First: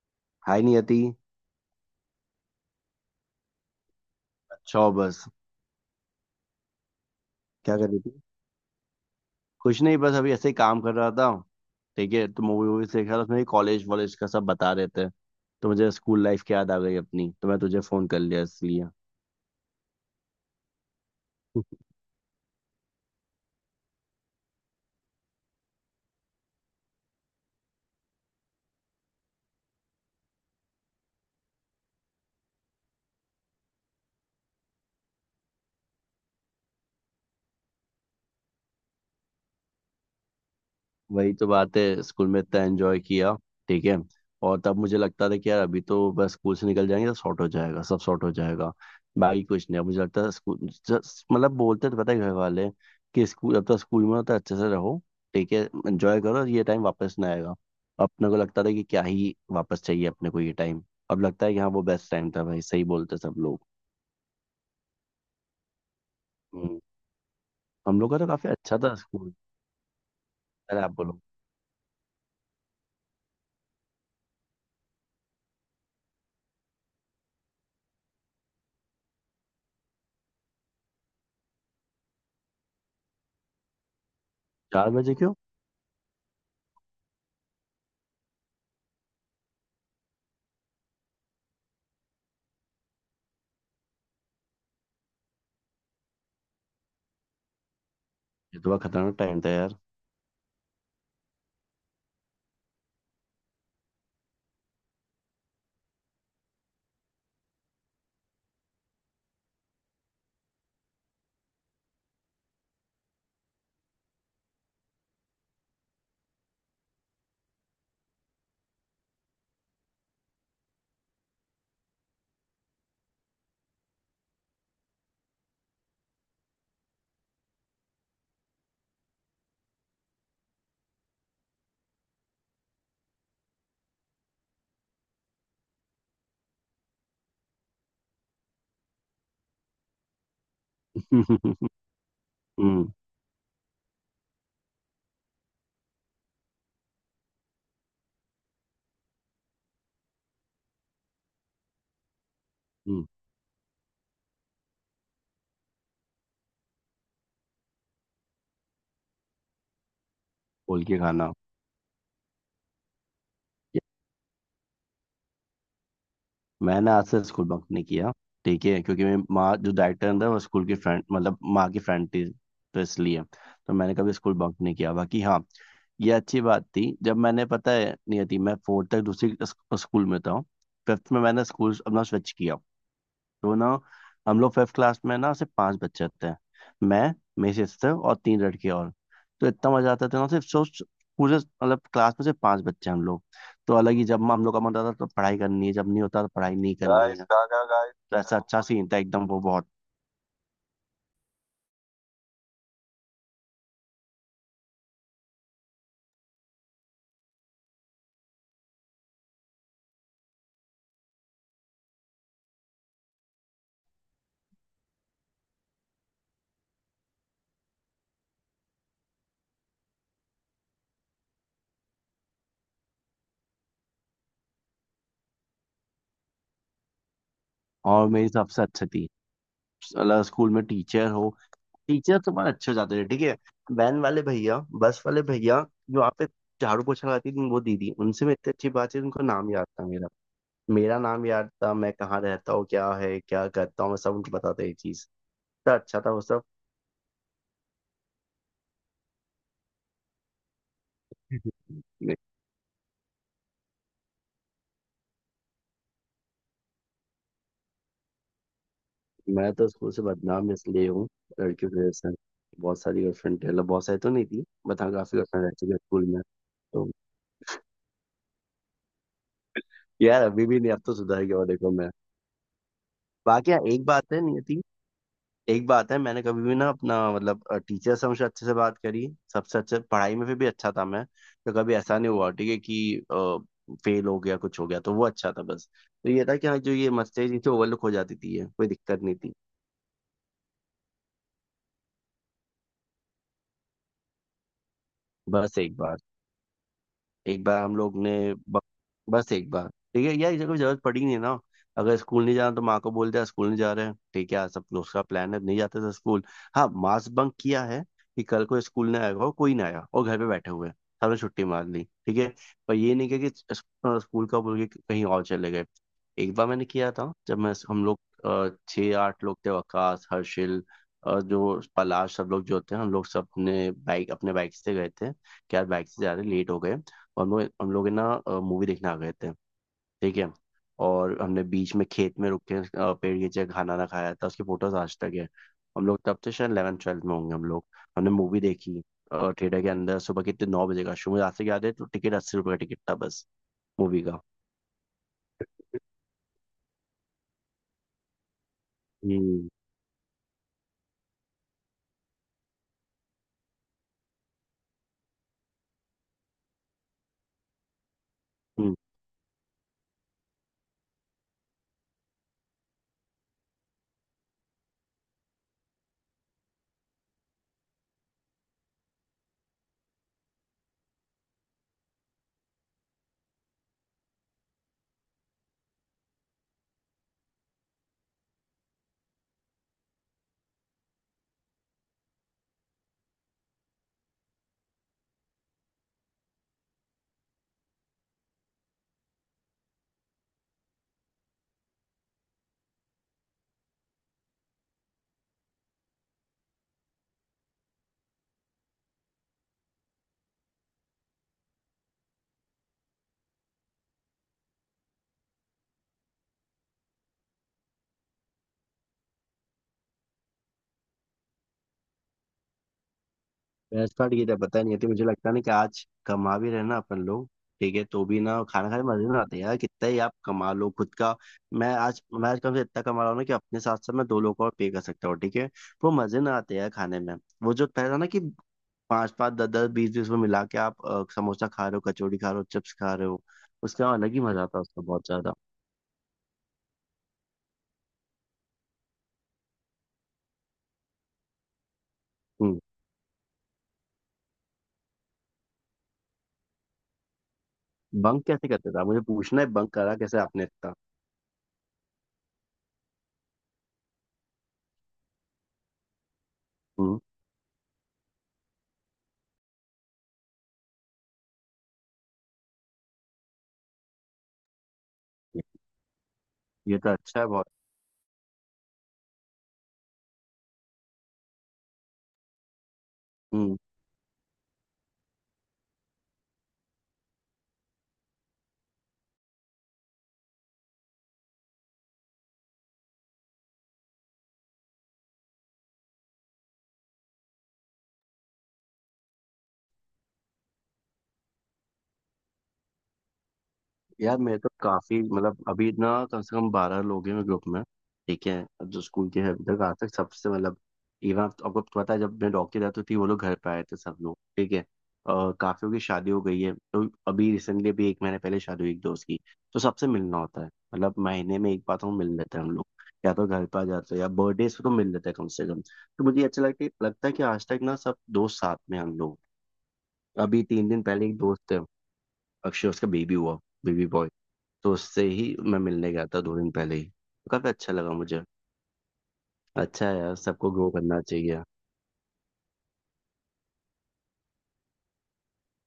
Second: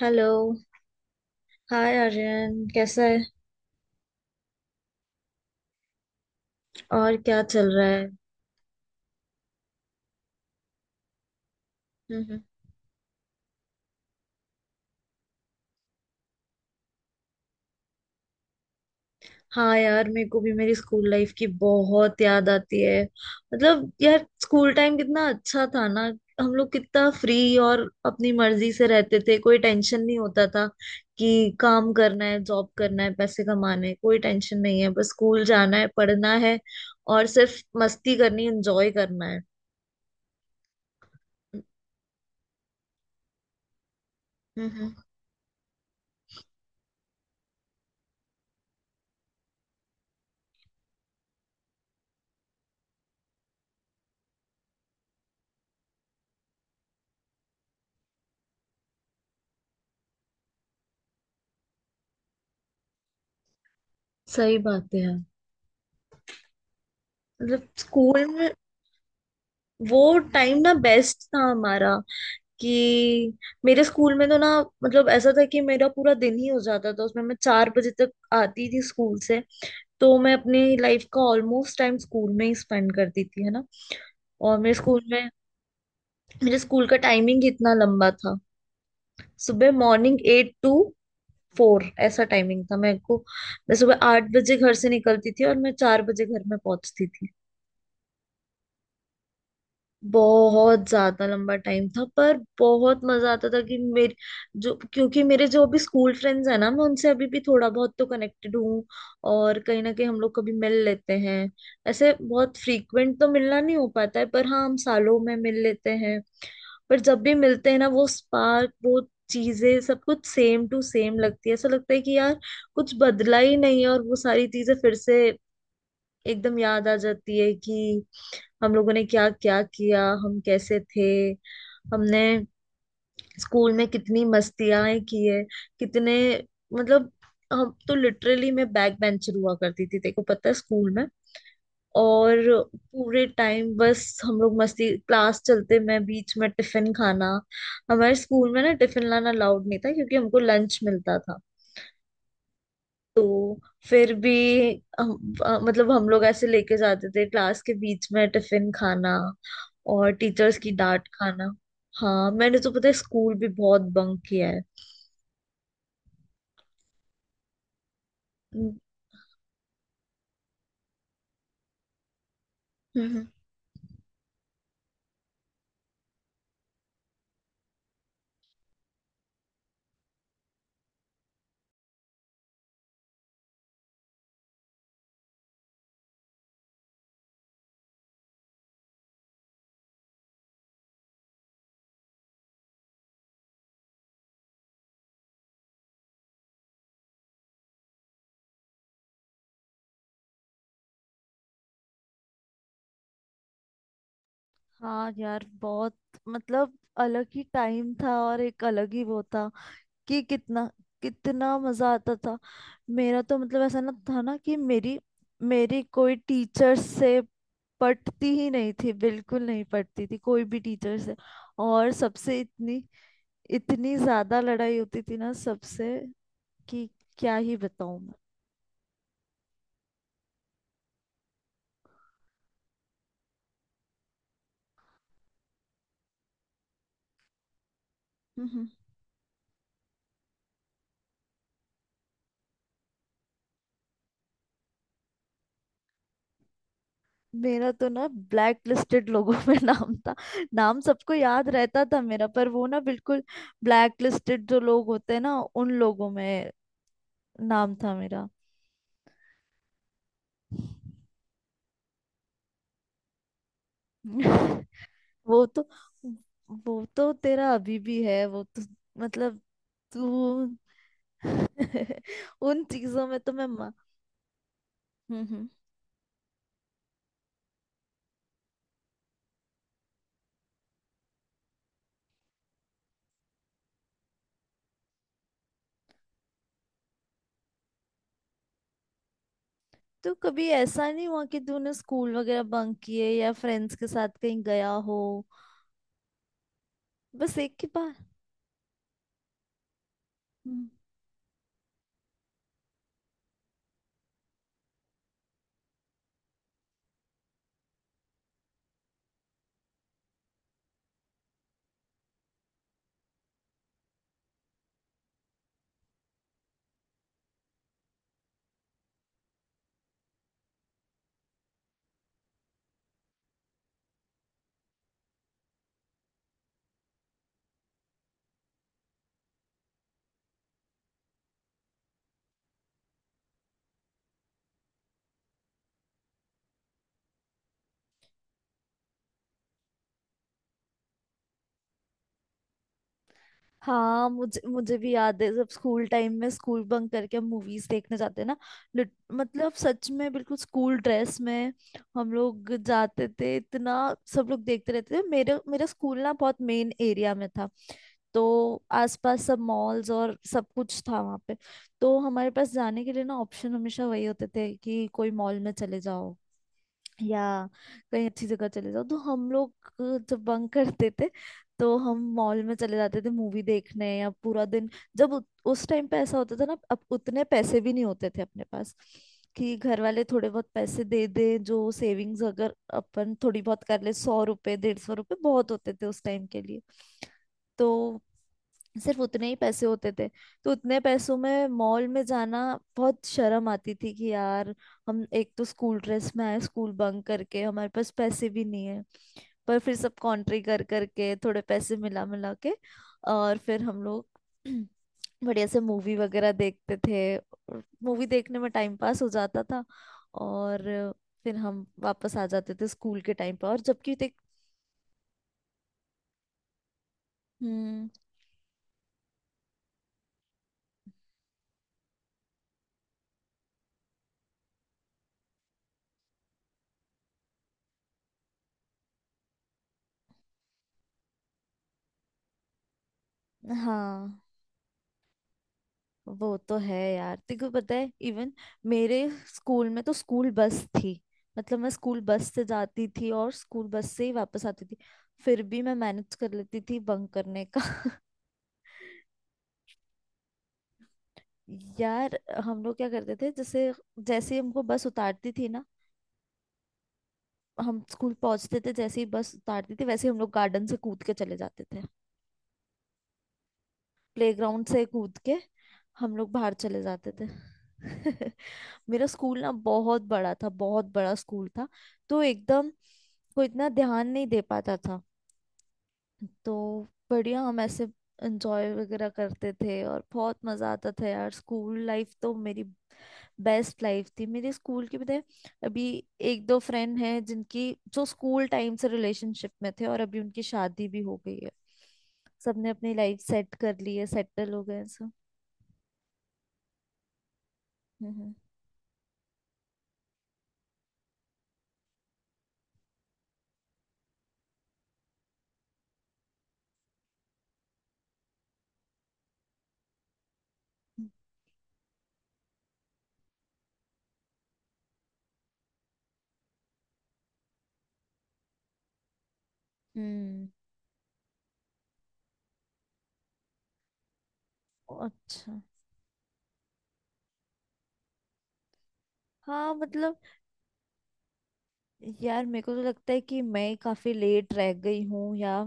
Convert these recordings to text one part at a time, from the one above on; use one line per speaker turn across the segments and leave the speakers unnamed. Hello.
Hi Niyati.
Hi Aryan, कैसा है?
अच्छा हो बस।
और क्या चल
क्या
रहा
कर रही
है?
थी। कुछ नहीं बस अभी ऐसे ही काम कर रहा था। ठीक
हम्म
है।
हम्म।
तो मूवी वूवी देख रहा था उसमें कॉलेज वॉलेज का सब बता रहे थे। तो मुझे स्कूल लाइफ की याद आ गई अपनी तो मैं तुझे फोन कर लिया इसलिए।
हाँ यार, मेरे को भी मेरी स्कूल लाइफ की बहुत याद आती है। मतलब यार, स्कूल टाइम कितना अच्छा था ना। हम लोग कितना फ्री और अपनी मर्जी से रहते थे, कोई टेंशन नहीं होता था कि काम करना है, जॉब करना है, पैसे कमाने हैं, कोई टेंशन नहीं है, बस स्कूल जाना है, पढ़ना है और सिर्फ मस्ती करनी, एंजॉय करना है।
वही तो बात है स्कूल में इतना एंजॉय किया। ठीक है। और
हम्म
तब मुझे
हम्म।
लगता था कि यार अभी तो बस स्कूल से निकल जाएंगे तो सॉर्ट हो जाएगा सब सॉर्ट हो जाएगा। बाकी कुछ नहीं। अब मुझे लगता था स्कूल मतलब बोलते तो पता है घर वाले कि स्कूल जब तक स्कूल में हो तो अच्छे से रहो। ठीक है। एंजॉय करो ये टाइम वापस ना आएगा। अपने को लगता था कि क्या ही वापस चाहिए अपने को ये टाइम। अब लगता है कि हाँ वो बेस्ट टाइम था भाई सही बोलते सब लोग।
सही बात है यार।
हम्म।
मतलब
हम लोग का
स्कूल
तो काफी
में
अच्छा था स्कूल।
वो टाइम ना
अरे आप बोलो।
बेस्ट था हमारा। कि मेरे स्कूल में तो ना, मतलब ऐसा था कि मेरा पूरा दिन ही हो जाता था उसमें, मैं 4 बजे तक आती थी स्कूल से। तो मैं अपनी लाइफ का ऑलमोस्ट टाइम स्कूल में ही स्पेंड करती थी, है ना। और मेरे
चार
स्कूल
बजे
में,
क्यों।
मेरे स्कूल का टाइमिंग ही इतना लंबा था। सुबह मॉर्निंग एट टू फोर ऐसा टाइमिंग था मेरे को। मैं सुबह 8 बजे घर से निकलती थी और मैं 4 बजे घर में पहुंचती थी।
ये तो बड़ा खतरनाक टाइम था यार।
बहुत ज्यादा लंबा टाइम था, पर बहुत मजा आता था कि मेरे जो, क्योंकि मेरे जो अभी स्कूल फ्रेंड्स हैं ना, मैं उनसे अभी भी थोड़ा बहुत तो कनेक्टेड हूँ। और कहीं ना कहीं हम लोग कभी मिल लेते हैं। ऐसे बहुत फ्रीक्वेंट तो मिलना नहीं हो पाता है, पर हाँ, हम सालों में मिल लेते हैं। पर जब भी मिलते हैं ना, वो स्पार्क, वो चीजें सब कुछ सेम टू सेम लगती है। ऐसा लगता है कि यार, कुछ बदला ही नहीं है। और वो सारी चीजें फिर से एकदम याद आ जाती है कि हम लोगों ने क्या क्या किया, हम कैसे थे, हमने स्कूल में कितनी मस्तियां की है। कितने मतलब, हम तो लिटरली, मैं बैक बेंचर हुआ करती थी, तेको पता है स्कूल में।
हम्म।
और
हम्म।
पूरे टाइम बस हम लोग मस्ती, क्लास चलते में बीच में टिफिन खाना। हमारे स्कूल में ना टिफिन लाना अलाउड नहीं था, क्योंकि हमको लंच मिलता था। तो फिर भी मतलब हम लोग ऐसे लेके जाते थे, क्लास के बीच में टिफिन खाना और टीचर्स की
खोल के
डांट
खाना।
खाना। हाँ, मैंने तो पता है स्कूल भी बहुत बंक किया है।
मैंने आज से स्कूल बंक नहीं किया। ठीक
हम्म
है क्योंकि मेरी माँ जो डायरेक्टर अंदर वो स्कूल की फ्रेंड मतलब माँ की फ्रेंड थी। तो इसलिए।
हम्म।
तो मैंने कभी स्कूल बंक नहीं किया बाकी हाँ। ये अच्छी बात थी जब मैंने पता है नहीं थी मैं फोर्थ तक दूसरी स्कूल में था। फिफ्थ में मैंने स्कूल अपना स्विच किया। तो ना हम लोग फिफ्थ क्लास में ना सिर्फ पांच बच्चे थे। मैं मेरी सिस्टर और तीन लड़के और। तो इतना मजा आता था ना सिर्फ सोच। पूरे मतलब क्लास में सिर्फ पांच बच्चे हैं हम लोग। तो अलग ही जब हम लोग का मन होता था तो पढ़ाई करनी है जब नहीं होता तो पढ़ाई नहीं करनी गाइस है गागा गाइस तो ऐसा अच्छा सीन था एकदम वो बहुत।
हाँ यार, बहुत। मतलब अलग ही टाइम था और एक अलग ही वो था कि कितना, कितना मजा आता था। मेरा तो मतलब ऐसा ना था ना कि मेरी मेरी कोई टीचर से पटती ही नहीं थी, बिल्कुल नहीं पटती थी कोई भी टीचर से। और सबसे इतनी, इतनी ज्यादा लड़ाई होती थी ना सबसे कि क्या ही बताऊं
और
मैं।
मेरी सबसे अच्छी थी। मतलब स्कूल में टीचर हो टीचर तो बहुत अच्छे हो जाते थे। ठीक है। वैन वाले भैया बस वाले भैया जो आप पे झाड़ू पोछा लगाती थी वो दीदी उनसे मैं इतनी
हम्म।
अच्छी बात है उनका नाम याद था मेरा। मेरा नाम याद था मैं कहाँ रहता हूँ क्या है क्या करता हूँ मैं सब उनको बताता ये चीज़। इतना अच्छा था वो सब।
मेरा तो ना ब्लैक लिस्टेड लोगों में नाम था। नाम सबको याद रहता था
मैं
मेरा, पर वो ना बिल्कुल ब्लैक लिस्टेड जो लोग होते हैं ना, उन लोगों में नाम था मेरा।
मैं तो स्कूल से बदनाम इसलिए हूँ। लड़कियों की वजह से। बहुत सारी गर्लफ्रेंड मतलब बहुत सारी तो नहीं थी बट हाँ काफी गर्लफ्रेंड
वो
रह
तो
चुकी है स्कूल में।
वो
तो
तो तेरा अभी भी है वो तो। मतलब
यार अभी
तू,
भी नहीं। अब तो सुधर गया हूँ, देखो मैं।
उन चीजों में तो मैं।
बाकी हाँ, एक बात है नियति।
हम्म हम्म।
एक बात है मैंने कभी भी ना अपना मतलब टीचर से हमेशा अच्छे से बात करी। सबसे अच्छे पढ़ाई में फिर भी अच्छा था मैं। तो कभी ऐसा नहीं हुआ ठीक है कि फेल हो गया कुछ हो गया तो वो अच्छा था बस। तो ये था कि हाँ जो ये मस्ती थी तो ओवरलुक हो जाती थी ये कोई दिक्कत नहीं थी।
तो कभी ऐसा नहीं हुआ कि तूने स्कूल वगैरह बंक किए या फ्रेंड्स के साथ कहीं गया हो?
बस एक बात।
बस
एक
एक
बार
ही
हम लोग ने बस एक बार। ठीक है यार इसे कोई
बार।
जरूरत पड़ी नहीं है ना। अगर स्कूल नहीं जाना तो माँ को बोलते हैं स्कूल नहीं जा रहे हैं ठीक है आज सब दोस्त का प्लान है नहीं जाते थे स्कूल। हाँ मास बंक किया है कि कल को स्कूल नहीं आएगा और कोई नहीं आया और घर पे बैठे हुए हैं। सबने छुट्टी मार ली। ठीक है। पर ये नहीं किया कि स्कूल का बोल के कहीं और चले गए। एक बार मैंने किया था जब मैं हम लोग छः आठ लोग थे वकास हर्षिल और जो पलाश सब लोग जो थे हम लोग सब अपने बाइक से गए थे। क्या बाइक से जा रहे लेट हो गए। और हम लोग है ना मूवी देखने आ गए थे। ठीक है। और हमने बीच में खेत में रुक के पेड़ के नीचे खाना ना खाया था उसकी फोटोज आज तक है। हम लोग तब से शायद 11 ट्वेल्थ में होंगे हम लोग। हमने मूवी देखी। थिएटर के अंदर सुबह कितने 9 बजे का शो मुझे आज तक याद है तो टिकट 80 रुपये का टिकट था बस। मूवी
हाँ,
का।
मुझे मुझे भी याद है, जब स्कूल टाइम में स्कूल बंक करके हम मूवीज देखने जाते ना, लिट- मतलब सच में बिल्कुल स्कूल ड्रेस में हम लोग जाते थे। इतना सब लोग देखते रहते थे मेरे, मेरा स्कूल ना बहुत मेन एरिया में था। तो
हम्म।
आसपास सब मॉल्स और सब कुछ था वहाँ पे। तो हमारे पास जाने के लिए ना ऑप्शन हमेशा वही होते थे, कि कोई मॉल में चले जाओ या कहीं अच्छी जगह चले जाओ। तो हम लोग जब बंक करते थे तो हम मॉल में चले जाते थे मूवी देखने, या पूरा दिन जब उस टाइम पे ऐसा होता था ना, अब उतने पैसे भी नहीं होते थे अपने पास। कि घर वाले थोड़े बहुत पैसे दे दे, जो सेविंग्स अगर अपन थोड़ी बहुत कर ले, 100 रुपए 150 रुपए बहुत होते थे उस टाइम के लिए। तो सिर्फ उतने ही पैसे होते थे। तो उतने पैसों में मॉल में जाना बहुत शर्म आती थी कि यार, हम एक तो स्कूल ड्रेस में आए, स्कूल बंक करके हमारे पास पैसे भी नहीं है। पर फिर सब कॉन्ट्री कर करके, थोड़े पैसे मिला मिला के और फिर हम लोग बढ़िया से मूवी वगैरह देखते थे। मूवी देखने में टाइम पास हो जाता था। और फिर हम वापस आ जाते थे स्कूल के टाइम पर और जबकि
भैंस फाड़
देख।
की तो पता नहीं होती मुझे लगता नहीं कि आज कमा भी रहे ना अपन लोग। ठीक है
हम्म।
तो भी ना खाना खाने में मजे ना आते हैं यार कितना ही आप कमा लो खुद का। मैं आज कम से इतना कमा रहा हूँ ना कि अपने साथ साथ मैं 2 लोगों को और पे कर सकता हूँ। ठीक है। वो मजे ना आते हैं यार खाने में। वो जो पहला ना कि पाँच पाँच दस दस बीस बीस में मिला के आप समोसा खा रहे हो कचौड़ी खा रहे हो चिप्स खा रहे हो। उसका अलग
हाँ,
ही मजा आता है उसका बहुत ज्यादा।
वो तो है यार, तेको पता है। इवन मेरे स्कूल में तो स्कूल बस थी। मतलब मैं स्कूल बस से
हम्म।
जाती थी और स्कूल बस से ही वापस आती थी। फिर भी मैं मैनेज कर लेती थी बंक करने का।
बंक कैसे करते थे आप? मुझे पूछना है बंक करा कैसे आपने इतना।
यार, हम लोग क्या करते थे, जैसे, जैसे ही हमको बस उतारती थी ना,
हम्म।
हम स्कूल पहुंचते थे, जैसे ही बस उतारती थी वैसे ही हम लोग गार्डन से कूद के चले जाते थे, प्लेग्राउंड से कूद के हम लोग बाहर
ये
चले
तो
जाते
अच्छा
थे।
है बहुत।
मेरा स्कूल ना बहुत बड़ा था, बहुत बड़ा स्कूल था। तो एकदम को
हम्म।
इतना ध्यान नहीं दे पाता था। तो बढ़िया हम ऐसे एंजॉय वगैरह करते थे। और बहुत मजा आता था यार, स्कूल लाइफ तो मेरी बेस्ट लाइफ थी मेरे स्कूल के बताए। अभी 1-2 फ्रेंड हैं जिनकी, जो स्कूल टाइम से रिलेशनशिप में थे और अभी उनकी शादी भी हो गई है। सबने अपनी लाइफ सेट कर ली है,
यार मेरे तो
सेटल हो गए हैं
काफी
सब।
मतलब अभी इतना कम से कम 12 लोग हैं मेरे ग्रुप में। ठीक
हम्म
है। अब जो स्कूल के हैं अभी तक आज तक सबसे मतलब इवन आपको तो पता है जब मैं डॉक्टर जाती थी वो लोग घर पे आए थे सब लोग। ठीक है। और काफियों की शादी हो गई है तो अभी रिसेंटली अभी एक महीने पहले शादी हुई एक दोस्त की। तो सबसे मिलना होता है मतलब महीने में एक बार तो हम मिल लेते हैं हम लोग। या तो घर पे आ जाते हैं या बर्थडे पे तो मिल लेते हैं कम से कम तो मुझे अच्छा लगता है कि आज तक ना सब दोस्त साथ में हैं हम लोग। अभी
हम्म।
3 दिन पहले एक दोस्त है अक्षय उसका बेबी हुआ। Baby boy. तो उससे ही मैं
अच्छा।
मिलने गया था 2 दिन पहले ही तो काफी अच्छा लगा मुझे।
हाँ,
अच्छा है यार
मतलब
सबको ग्रो करना चाहिए।
यार, मेरे को तो लगता है कि मैं काफी लेट रह गई हूँ, या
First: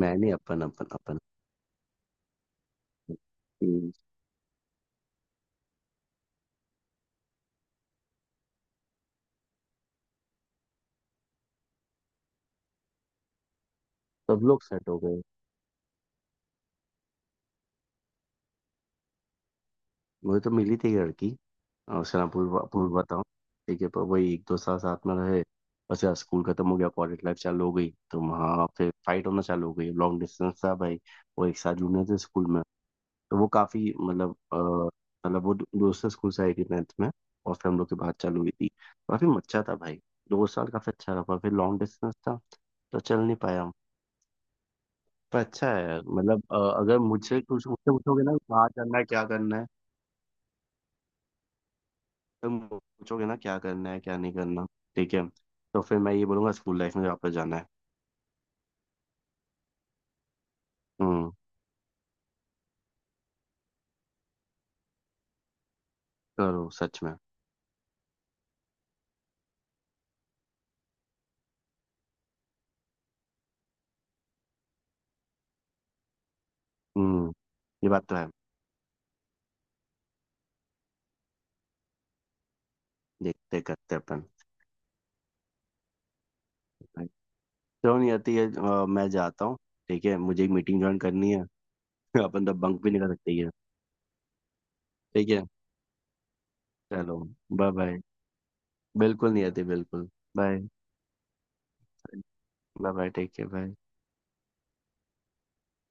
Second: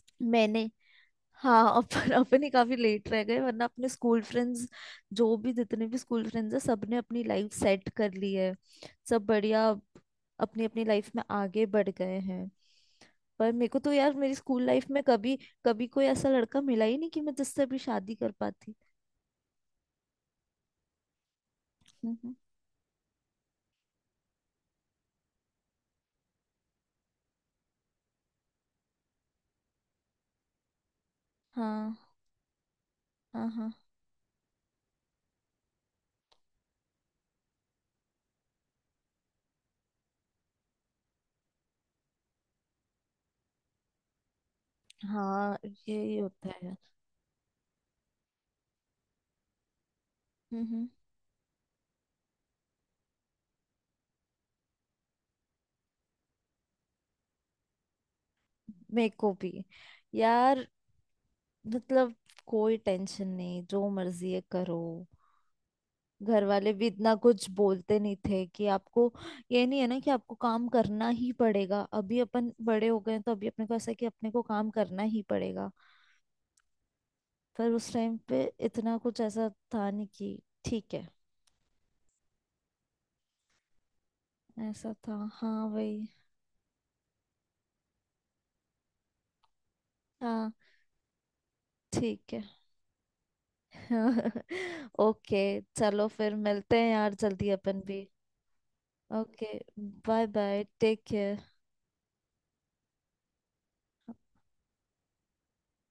मैं नहीं अपन
मैंने,
अपन अपन
हाँ अपन, अपन ही काफी लेट रह गए। वरना अपने
हम्म।
स्कूल फ्रेंड्स, जो भी जितने भी स्कूल फ्रेंड्स हैं, सबने अपनी लाइफ सेट कर ली है। सब बढ़िया अपनी अपनी लाइफ में आगे बढ़ गए हैं। पर मेरे को तो यार, मेरी
सब लोग
स्कूल लाइफ
सेट हो
में
गए।
कभी कभी कोई ऐसा लड़का मिला ही नहीं कि मैं जिससे भी शादी कर पाती।
मुझे तो मिली थी एक लड़की उसका नाम
हम्म।
पूर्वा पूर्वा था। ठीक है पर वही एक दो साल साथ में रहे। बस यार स्कूल खत्म हो गया कॉलेज लाइफ चालू हो गई तो वहाँ फिर फाइट होना चालू हो गई लॉन्ग डिस्टेंस था भाई। वो एक साथ
हाँ
जूनियर थे स्कूल में। तो
हाँ
वो
हाँ
काफी मतलब मतलब वो दूसरे स्कूल से आई थी 9th में। और फिर हम लोग की बात चालू हुई थी। काफी अच्छा था भाई। दो साल काफी अच्छा रहा पर फिर लॉन्ग डिस्टेंस था। तो चल नहीं पाया हम। पर
हाँ,
अच्छा है
यही
मतलब
होता है।
अगर मुझसे कुछ मुझसे पूछोगे ना कहाँ करना है क्या करना है।
हम्म।
तो मुझे पूछोगे ना क्या करना है क्या नहीं करना। ठीक है। तो फिर मैं ये बोलूंगा स्कूल लाइफ में वापस जाना है।
मेरे को भी यार,
हम्म।
मतलब कोई टेंशन नहीं, जो मर्जी है करो। घर
करो
वाले भी
सच में।
इतना कुछ बोलते नहीं थे कि आपको, ये नहीं है ना कि आपको काम करना ही पड़ेगा। अभी अपन बड़े हो गए हैं, तो अभी अपने को ऐसा है कि अपने को काम करना ही पड़ेगा।
हम्म।
पर
ये
उस
बात
टाइम
तो है।
पे इतना कुछ ऐसा था नहीं कि, ठीक है।
देखते करते अपन।
ऐसा था, हाँ भाई।
चलो नहीं आती है मैं जाता हूँ। ठीक है मुझे एक
हाँ,
मीटिंग ज्वाइन करनी है।
ठीक
आप
है।
अंदर बंक भी नहीं कर सकते ये। ठीक
ओके,
है।
चलो फिर मिलते हैं यार
चलो।
जल्दी
बाय
अपन
बाय।
भी।
बिल्कुल नहीं
ओके,
आती बिल्कुल।
Bye
bye.
Bye, take care.
Bye bye take care bye.